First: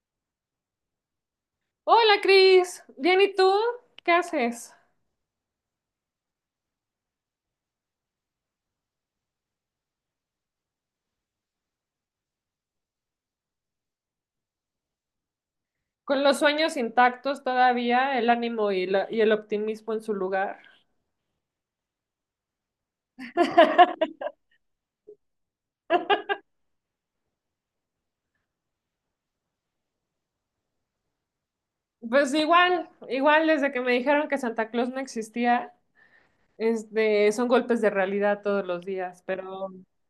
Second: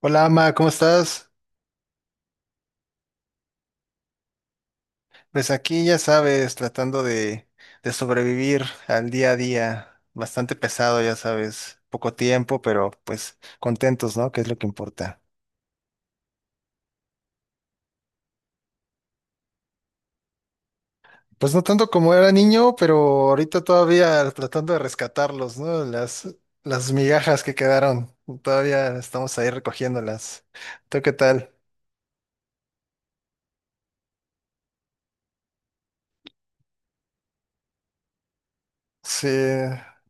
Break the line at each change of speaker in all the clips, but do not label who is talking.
Hola, Ama, ¿cómo estás?
Hola, Cris. Bien, ¿y tú? ¿Qué haces?
Pues aquí ya sabes, tratando de sobrevivir al día a día, bastante pesado, ya sabes, poco tiempo, pero pues contentos, ¿no? Que es lo que importa.
Con los sueños intactos todavía, el ánimo y el optimismo en su lugar.
Pues no tanto como era niño, pero ahorita todavía tratando de rescatarlos, ¿no? Las migajas que quedaron, todavía estamos ahí recogiéndolas. ¿Tú qué tal?
Pues igual, igual desde que me dijeron que Santa Claus no existía, son golpes de realidad todos los días,
Sí,
pero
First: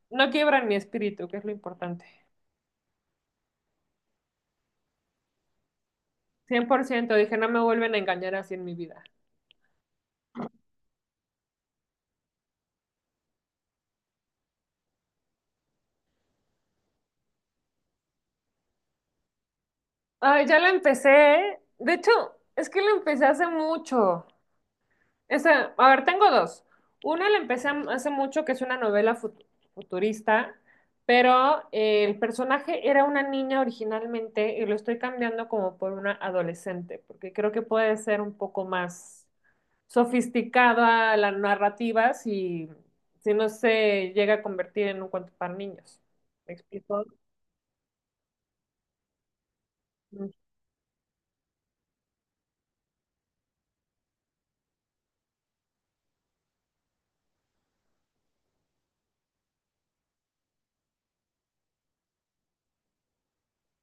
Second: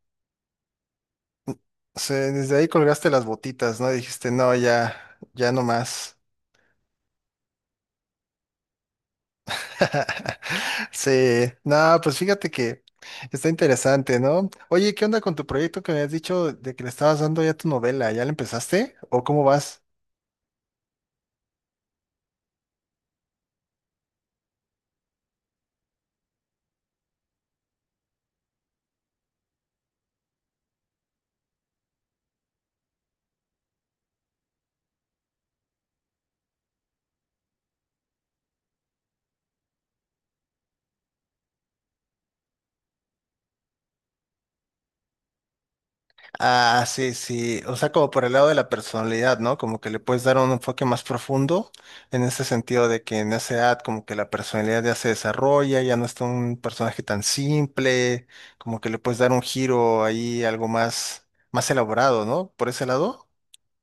no quiebran mi espíritu, que es lo importante.
sí, desde ahí colgaste las botitas, ¿no? Dijiste, no, ya, ya no más.
100%, dije, no me vuelven a engañar así en mi vida.
Sí, no, pues fíjate que está interesante, ¿no? Oye, ¿qué onda con tu proyecto que me has dicho de que le estabas dando ya tu novela? ¿Ya la empezaste? ¿O cómo vas?
Ay, ya la empecé. De hecho, es que la empecé hace mucho. Esa, a ver, tengo dos. Una la empecé hace mucho, que es una novela futurista, pero el personaje era una niña originalmente y lo estoy cambiando como por una adolescente, porque creo que puede ser un poco más sofisticada la narrativa si no se llega a convertir en un cuento para niños. ¿Me
Ah,
explico?
sí, sí, o sea, como por el lado de la personalidad, ¿no? Como que le puedes dar un enfoque más profundo en ese sentido de que en esa edad como que la personalidad ya se desarrolla, ya no es un personaje tan simple, como que le puedes dar un giro ahí, algo más, más elaborado, ¿no? Por ese lado.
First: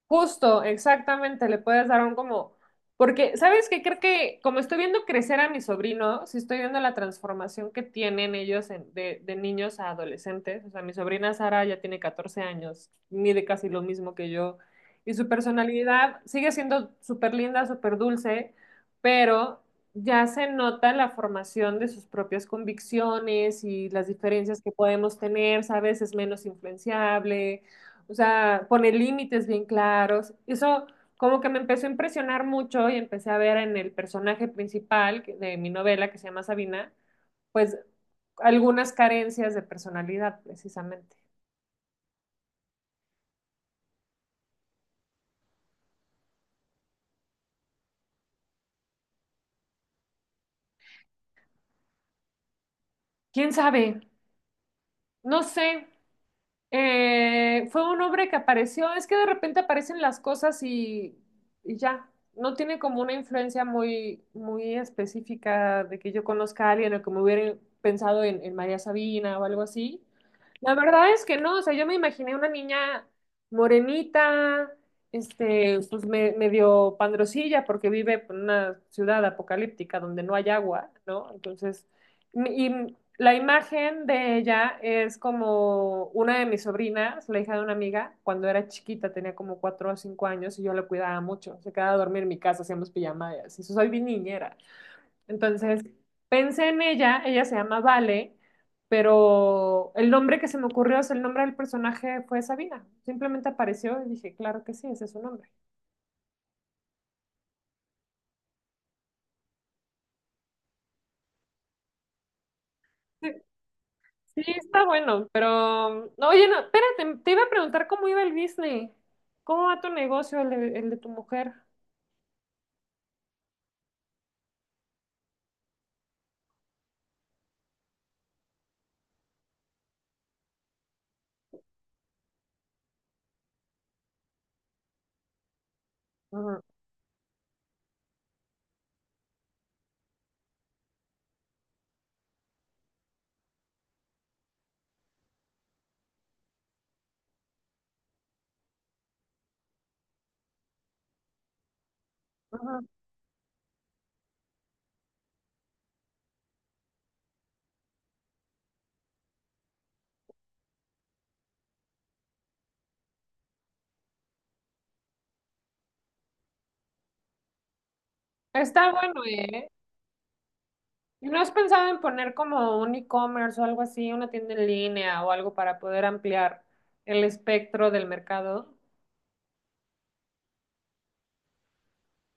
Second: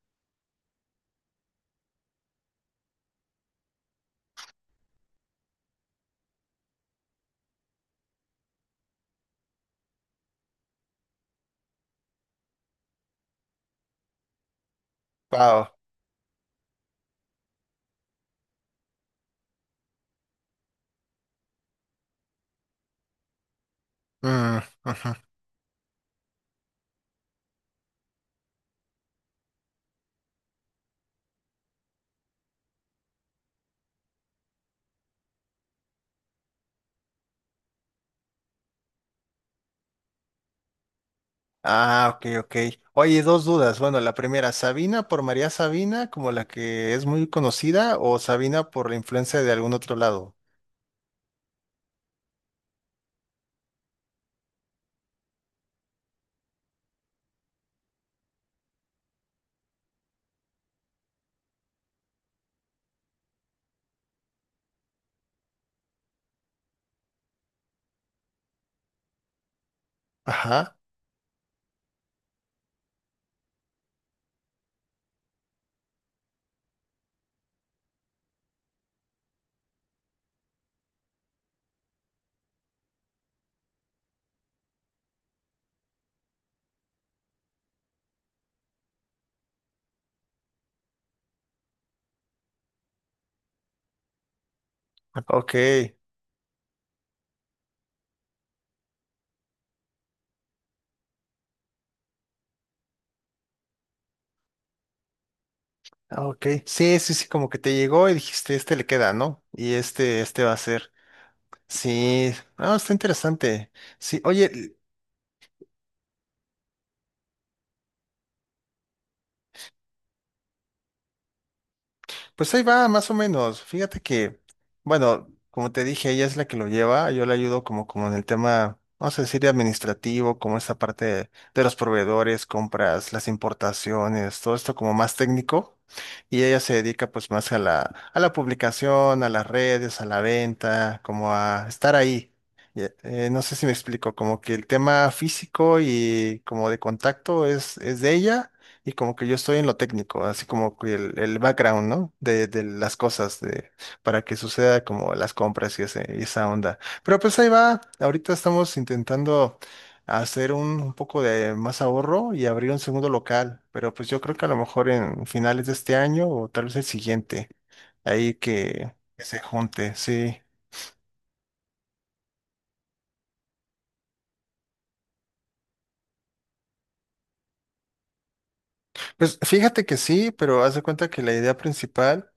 Justo, exactamente, le puedes dar un como, porque, ¿sabes qué? Creo que como estoy viendo crecer a mi sobrino, si estoy viendo la transformación que tienen ellos de niños a adolescentes, o sea, mi sobrina Sara ya tiene 14 años, mide casi lo mismo que yo, y su
Wow.
personalidad sigue siendo súper linda, súper dulce, pero ya se nota la formación de sus propias convicciones y las diferencias que podemos tener, ¿sabes? Es menos influenciable, o sea, pone límites bien claros. Eso como que me empezó a impresionar mucho y empecé a ver en el personaje principal de mi novela, que se llama Sabina, pues algunas carencias de personalidad, precisamente.
Ah, ok, ok. Oye, dos dudas. Bueno, la primera, ¿Sabina por María Sabina, como la que es muy conocida, o Sabina por la influencia de algún otro lado?
¿Quién sabe? No sé. Fue un hombre que apareció, es que de repente aparecen las cosas y ya, no tiene como una influencia muy, muy específica de que yo conozca a alguien o que me hubiera pensado en María Sabina o algo así. La
Ajá,
verdad es que no, o sea, yo me imaginé una niña morenita, pues medio pandrosilla porque vive en una ciudad apocalíptica donde no hay agua, ¿no? Entonces, y la imagen de ella es como una de mis sobrinas, la hija de una amiga, cuando era chiquita, tenía como 4 o 5 años y yo la cuidaba mucho. Se quedaba a dormir en mi casa, hacíamos pijamadas. Y soy bien niñera.
ok,
Entonces, pensé en ella, ella se llama Vale, pero el nombre que se me ocurrió, o sea, el nombre del personaje fue Sabina. Simplemente apareció y dije, claro que sí, ese es su nombre.
ok. Sí, sí, sí, como que te llegó y dijiste, este le queda, ¿no? Y este va a ser. Sí, ah, está interesante. Sí,
Sí,
oye,
está bueno, pero no, oye, no, espérate, te iba a preguntar cómo iba el business. ¿Cómo va tu negocio, el de tu mujer?
pues ahí va, más o menos. Fíjate que, bueno, como te dije, ella es la que lo lleva, yo le ayudo como en el tema, vamos a decir, administrativo, como esta parte de los proveedores, compras, las importaciones, todo esto como más técnico. Y ella
Ajá,
se dedica pues más a a la publicación, a las redes, a la venta, como a estar ahí. Y, no sé si me explico, como que el tema físico y como de contacto es de ella y como que yo estoy en lo técnico, así como que el background, ¿no? De
ajá.
las cosas, de, para que suceda como las compras y, y esa onda. Pero pues ahí va, ahorita estamos intentando hacer un poco de más ahorro y abrir un segundo local, pero pues yo creo que a lo mejor en finales de este año o tal vez el siguiente, ahí
Está
que
bueno,
se
¿eh?
junte, sí.
¿Y no has pensado en poner como un e-commerce o algo así, una tienda en línea o algo para poder ampliar el espectro del mercado?
Pues fíjate que sí, pero haz de cuenta que la idea principal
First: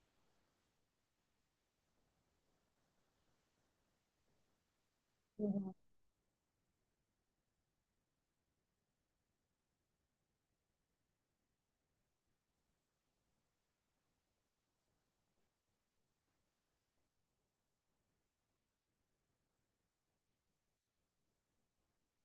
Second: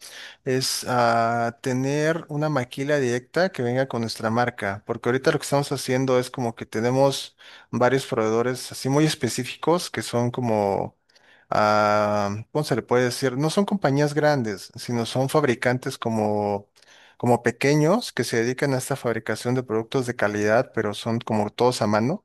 es tener una maquila directa que venga con nuestra marca, porque ahorita lo que estamos
Ujú.
haciendo es como que tenemos varios proveedores así muy específicos que son como, ah, ¿cómo se le puede decir? No son compañías grandes, sino son fabricantes como, como pequeños que se dedican a esta fabricación de productos de calidad, pero son como todos a mano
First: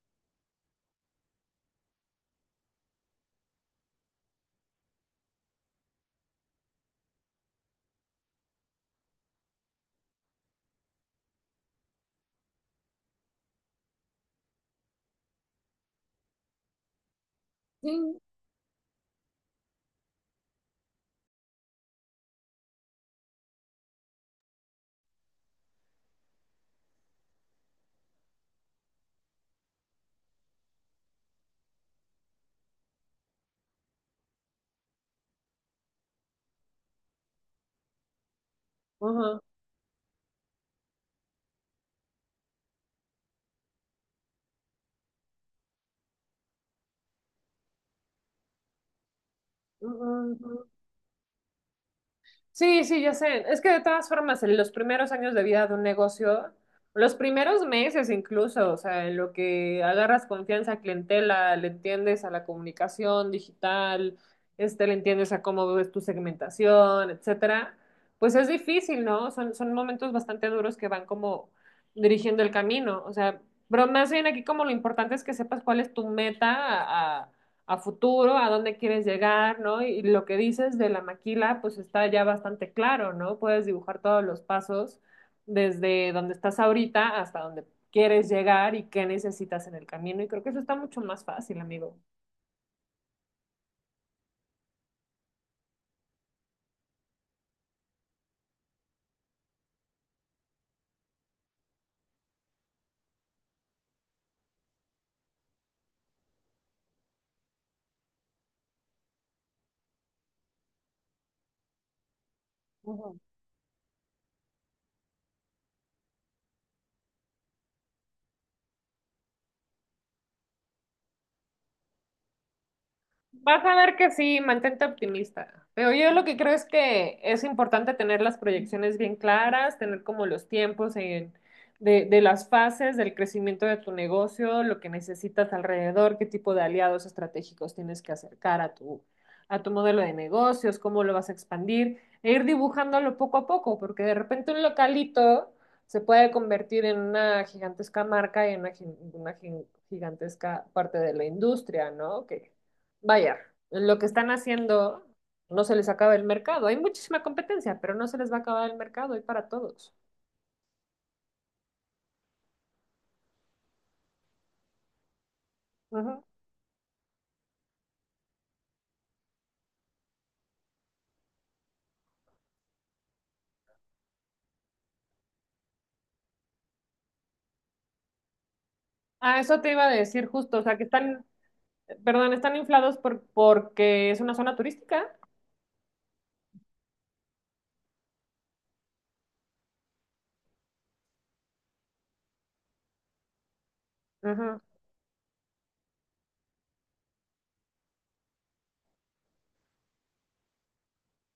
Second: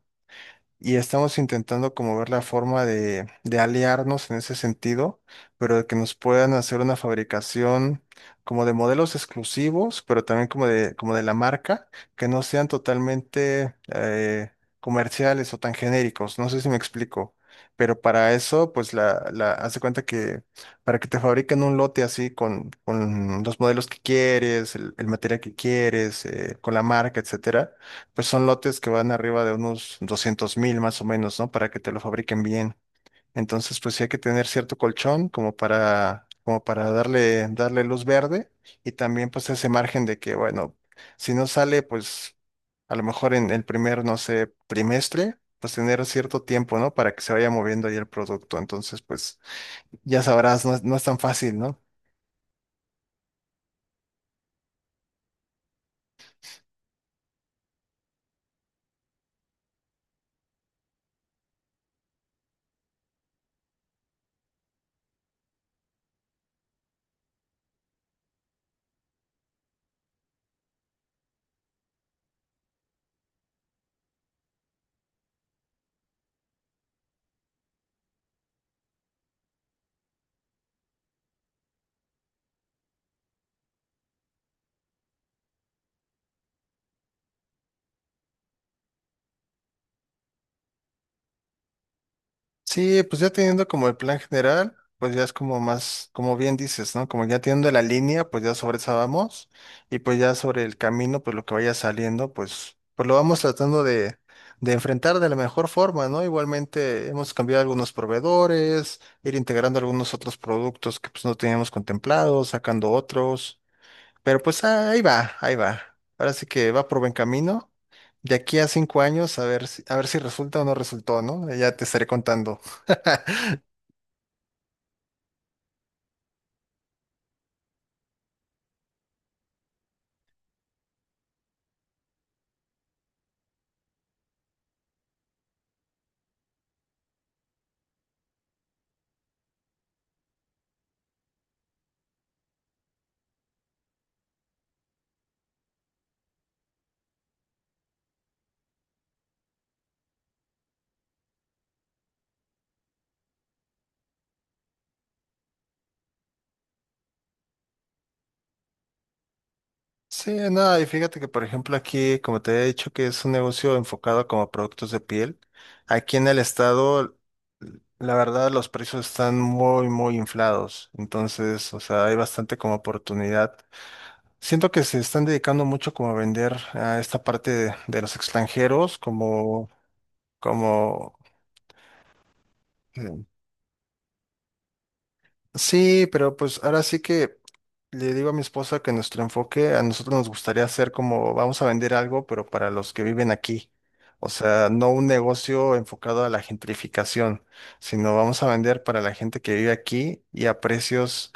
y estamos intentando como ver la forma de aliarnos en ese sentido, pero de que nos puedan hacer una fabricación como de modelos exclusivos, pero también como de la marca, que no sean totalmente comerciales o tan genéricos. No sé si me explico.
Sí.
Pero para eso, pues haz de cuenta que para que te fabriquen un lote así con los modelos que quieres, el material que quieres, con la marca, etcétera, pues son lotes que van arriba de unos 200,000 más o menos, ¿no? Para que te lo fabriquen bien. Entonces, pues sí hay que tener cierto colchón como para, como para darle luz verde y también
Ajá,
pues ese margen de que, bueno, si no sale, pues a lo mejor en el primer, no sé, trimestre, pues tener cierto tiempo, ¿no? Para que se vaya moviendo ahí el producto. Entonces, pues
ajá,
ya sabrás,
ajá.
no, no es tan fácil, ¿no?
Sí, sí, ya sé. Es que de todas formas, en los primeros años de vida de un negocio, los primeros meses incluso, o sea, en lo que agarras confianza a clientela, le entiendes a la comunicación digital, le entiendes a cómo ves tu segmentación, etcétera, pues es difícil, ¿no? Son momentos bastante duros que van como dirigiendo el camino, o sea, pero más bien aquí como lo importante es que sepas cuál es tu meta a, a futuro, a dónde quieres llegar, ¿no? Y lo que dices de la maquila, pues está ya bastante claro, ¿no? Puedes dibujar todos los pasos desde donde estás ahorita hasta donde quieres llegar y qué necesitas en el camino. Y creo que eso está mucho más fácil, amigo.
Sí, pues ya teniendo como el plan general, pues ya es como más, como bien dices, ¿no? Como ya teniendo la línea, pues ya sobre esa vamos y pues ya sobre el camino, pues lo que vaya saliendo, pues, pues lo vamos tratando de enfrentar de la mejor forma, ¿no? Igualmente hemos cambiado algunos proveedores, ir integrando algunos otros productos que pues no teníamos contemplados, sacando
Ujú.
otros. Pero pues ahí va, ahí va. Ahora sí que va por buen camino. De aquí a 5 años, a ver si resulta o no resultó, ¿no? Ya te estaré contando.
Vas a ver que sí, mantente optimista. Pero yo lo que creo es que es importante tener las proyecciones bien claras, tener como los tiempos de las fases del crecimiento de tu negocio, lo que necesitas alrededor, qué tipo de aliados estratégicos tienes que acercar a tu modelo de negocios, cómo lo vas a expandir, e ir dibujándolo poco a poco, porque de repente un localito se puede convertir en una gigantesca marca y en una gigantesca parte de la industria, ¿no? Vaya, lo que están haciendo no se les acaba el mercado. Hay muchísima competencia, pero no se les va a acabar el mercado, hay para todos.
Sí, no, y fíjate que, por ejemplo, aquí, como te he dicho, que es un negocio enfocado como a productos de piel. Aquí
Ujú.
en el estado, la verdad, los precios están muy, muy inflados. Entonces, o sea, hay bastante como oportunidad. Siento que se están dedicando mucho como a vender a esta parte de los extranjeros,
Ah, eso
como,
te iba a decir justo, o sea, que
como
están, perdón, están inflados
Mm.
porque es una zona turística.
Sí, pero pues ahora sí que le digo a mi esposa que nuestro enfoque a nosotros nos gustaría hacer como vamos a vender algo, pero para los que viven aquí. O
Ujú,
sea, no un negocio enfocado a la gentrificación, sino vamos a vender para la gente que vive aquí y a precios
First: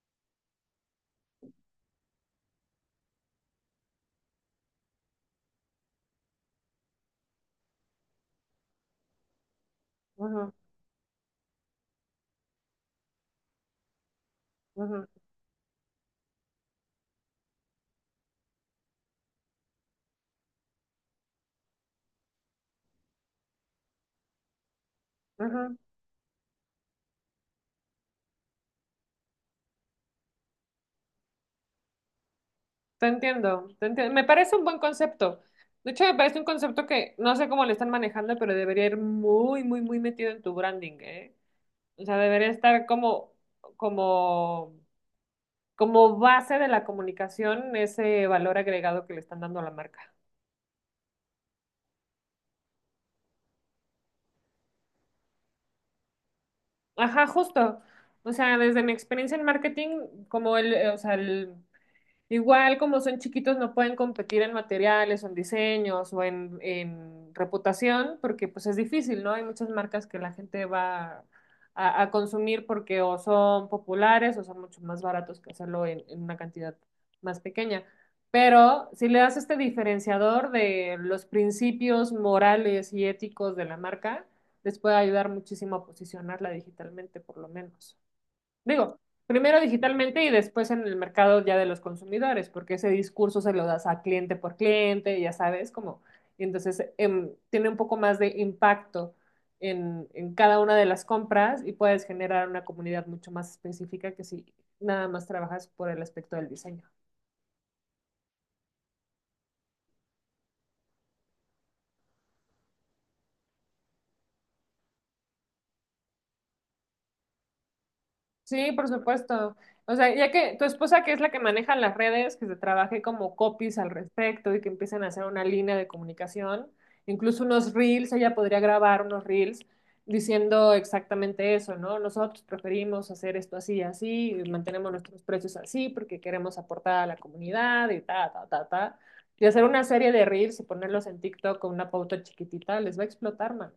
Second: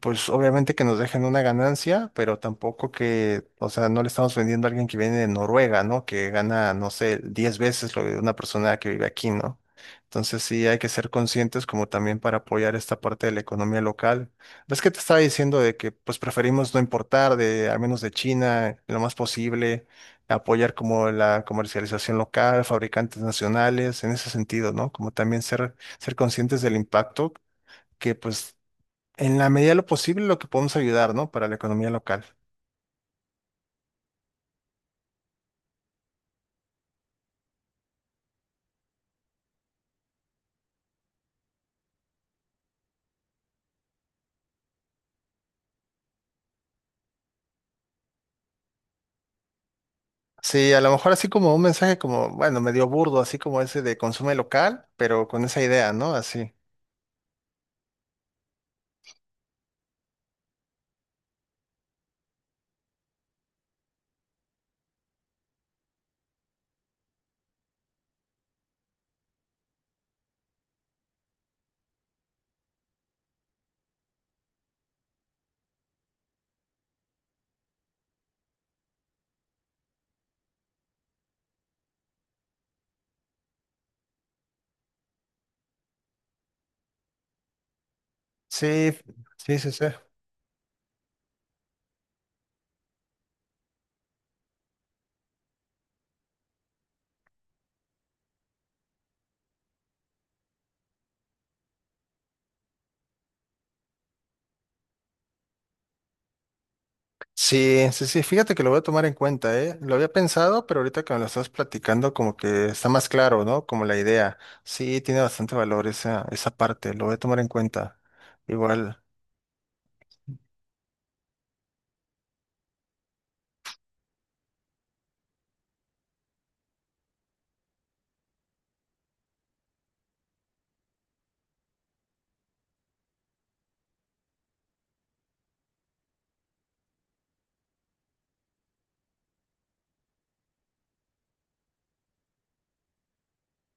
pues obviamente que nos dejen una ganancia, pero tampoco que, o sea, no le estamos vendiendo a alguien que viene de Noruega, ¿no? Que gana, no sé, 10 veces lo de una persona que vive aquí, ¿no? Entonces
ujú,
sí hay que ser conscientes como también para apoyar esta parte de la economía local. ¿Ves que te
ujú,
estaba diciendo de que pues preferimos no importar de, al menos de China, lo más posible, apoyar como la comercialización local, fabricantes nacionales, en ese sentido, ¿no? Como también
ujú.
ser conscientes del impacto que pues en la medida de lo posible, lo que podemos ayudar, ¿no? Para la economía local.
Te entiendo, te entiendo. Me parece un buen concepto. De hecho, me parece un concepto que no sé cómo le están manejando, pero debería ir muy, muy, muy metido en tu branding, ¿eh? O sea, debería estar como, como como base de la comunicación ese valor agregado que le están dando a la marca.
Sí, a lo mejor así como un mensaje como, bueno, medio burdo, así como ese de consume local, pero con esa idea, ¿no? Así.
Ajá, justo. O sea, desde mi experiencia en marketing, como el, o sea, el, igual como son chiquitos no pueden competir en materiales o en diseños o en reputación porque pues es difícil, ¿no? Hay muchas marcas que la gente va a consumir porque o son populares o son mucho más baratos que hacerlo en una cantidad más pequeña. Pero si le das este diferenciador de los principios morales y éticos de la marca, les puede ayudar muchísimo a posicionarla digitalmente por lo menos.
Sí,
Digo,
sí,
primero
sí, sí.
digitalmente y después en el mercado ya de los consumidores, porque ese discurso se lo das a cliente por cliente, ya sabes, como, y entonces tiene un poco más de impacto en cada una de las compras y puedes generar una comunidad mucho más específica que si nada más trabajas por el aspecto del diseño.
Sí, sí, sí, fíjate que lo voy a tomar en cuenta, ¿eh? Lo había pensado, pero ahorita que me lo estás platicando, como que está más claro, ¿no? Como la idea. Sí, tiene bastante valor esa, esa parte, lo voy a tomar en cuenta.
Sí, por
Igual.
supuesto. O sea, ya que tu esposa, que es la que maneja las redes, que se trabaje como copies al respecto y que empiecen a hacer una línea de comunicación, incluso unos reels, ella podría grabar unos reels diciendo exactamente eso, ¿no? Nosotros preferimos hacer esto así y así, y mantenemos nuestros precios así porque queremos aportar a la comunidad y ta, ta, ta, ta. Y hacer una serie de reels y ponerlos en TikTok con una pauta chiquitita, les va a explotar, man.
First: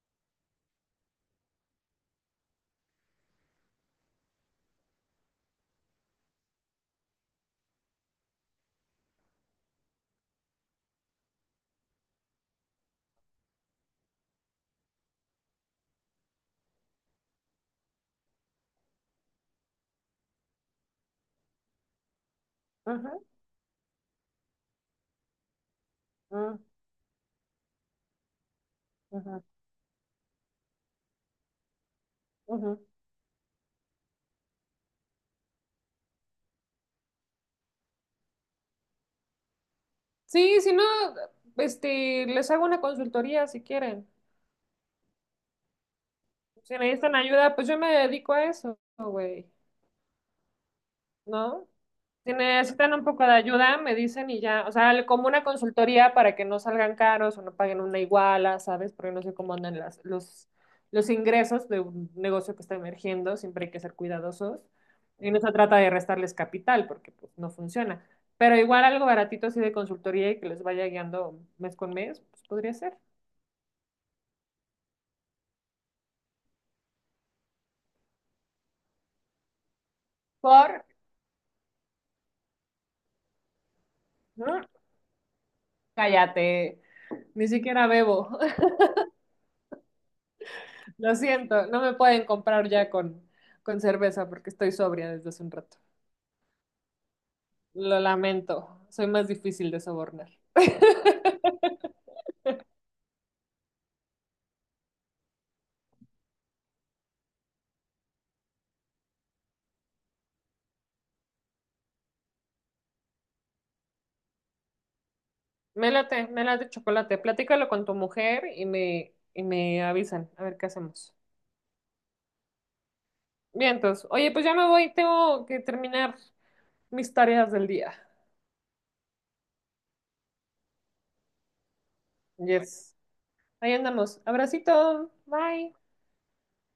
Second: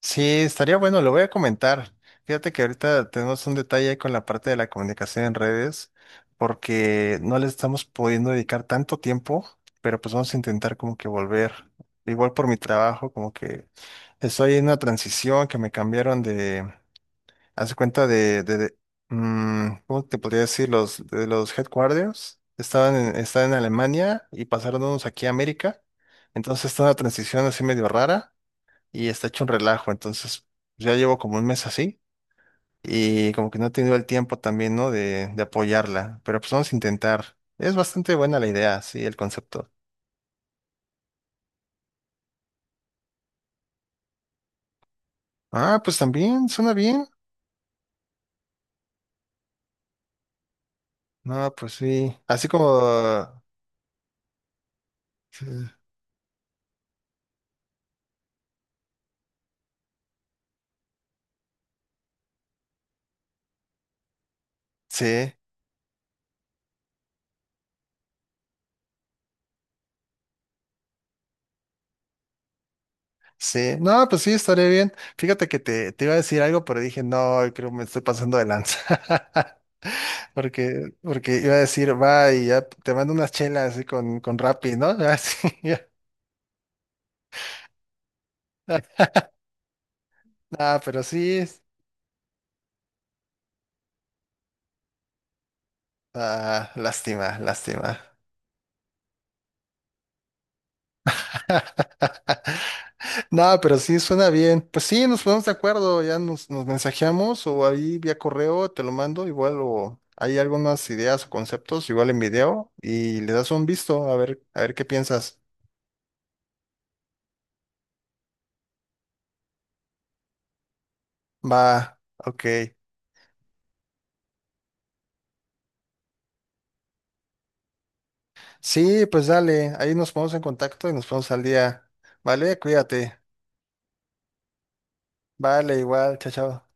Sí, estaría bueno, lo voy a comentar. Fíjate que ahorita tenemos un detalle ahí con la parte de la comunicación en redes, porque no le estamos pudiendo dedicar tanto tiempo, pero pues vamos a intentar como que volver. Igual por mi trabajo, como que estoy en una transición que me cambiaron de, hace cuenta de ¿cómo te podría decir? Los, de los headquarters. Estaban
Ajá,
en, estaban en Alemania y pasaron unos aquí a América.
ajá,
Entonces está una transición así medio rara y está
ajá,
hecho un relajo. Entonces, pues, ya llevo como un mes así
ujú.
y como que no he tenido el tiempo también, ¿no? De apoyarla, pero pues vamos a intentar. Es bastante buena la idea, sí, el concepto.
Sí, si no, les hago una consultoría si quieren.
Ah, pues también, suena
Si
bien.
necesitan ayuda, pues yo me dedico a eso, güey,
No,
¿no?
pues sí.
Si
Así
necesitan un poco
como...
de ayuda, me dicen y ya, o sea, como una
Sí,
consultoría para que no salgan caros o no paguen una iguala, ¿sabes? Porque no sé cómo andan las, los ingresos de un negocio que está emergiendo, siempre hay que ser cuidadosos. Y
sí.
no se trata de restarles capital porque pues no funciona. Pero igual algo baratito así de consultoría y que les vaya guiando mes con mes, pues podría ser.
Sí. No, pues sí, estaría bien. Fíjate que te iba a decir algo, pero dije, no, creo que me estoy pasando de lanza.
Por
Porque iba a decir, va y ya te mando unas chelas así con
No,
Rappi, ¿no? Así, ya.
cállate, ni siquiera bebo.
Ah, pero
Lo
sí.
siento, no me pueden comprar ya con cerveza porque estoy sobria desde hace un rato.
Ah, lástima, lástima.
Lo lamento, soy más difícil de sobornar.
No, pero sí suena bien. Pues sí, nos ponemos de acuerdo, ya nos mensajeamos o ahí vía correo te lo mando, igual o hay algunas ideas o conceptos, igual en video y le das un visto a ver qué piensas.
Me late chocolate. Platícalo con tu mujer y me avisan a ver qué hacemos.
Va, ok.
Bien, entonces, oye, pues ya me voy, tengo que terminar mis tareas del día.
Sí, pues dale, ahí nos ponemos en contacto y nos ponemos al día. Vale,
Yes.
cuídate.
Ahí andamos. Abracito, bye.
Vale, igual, chao, chao.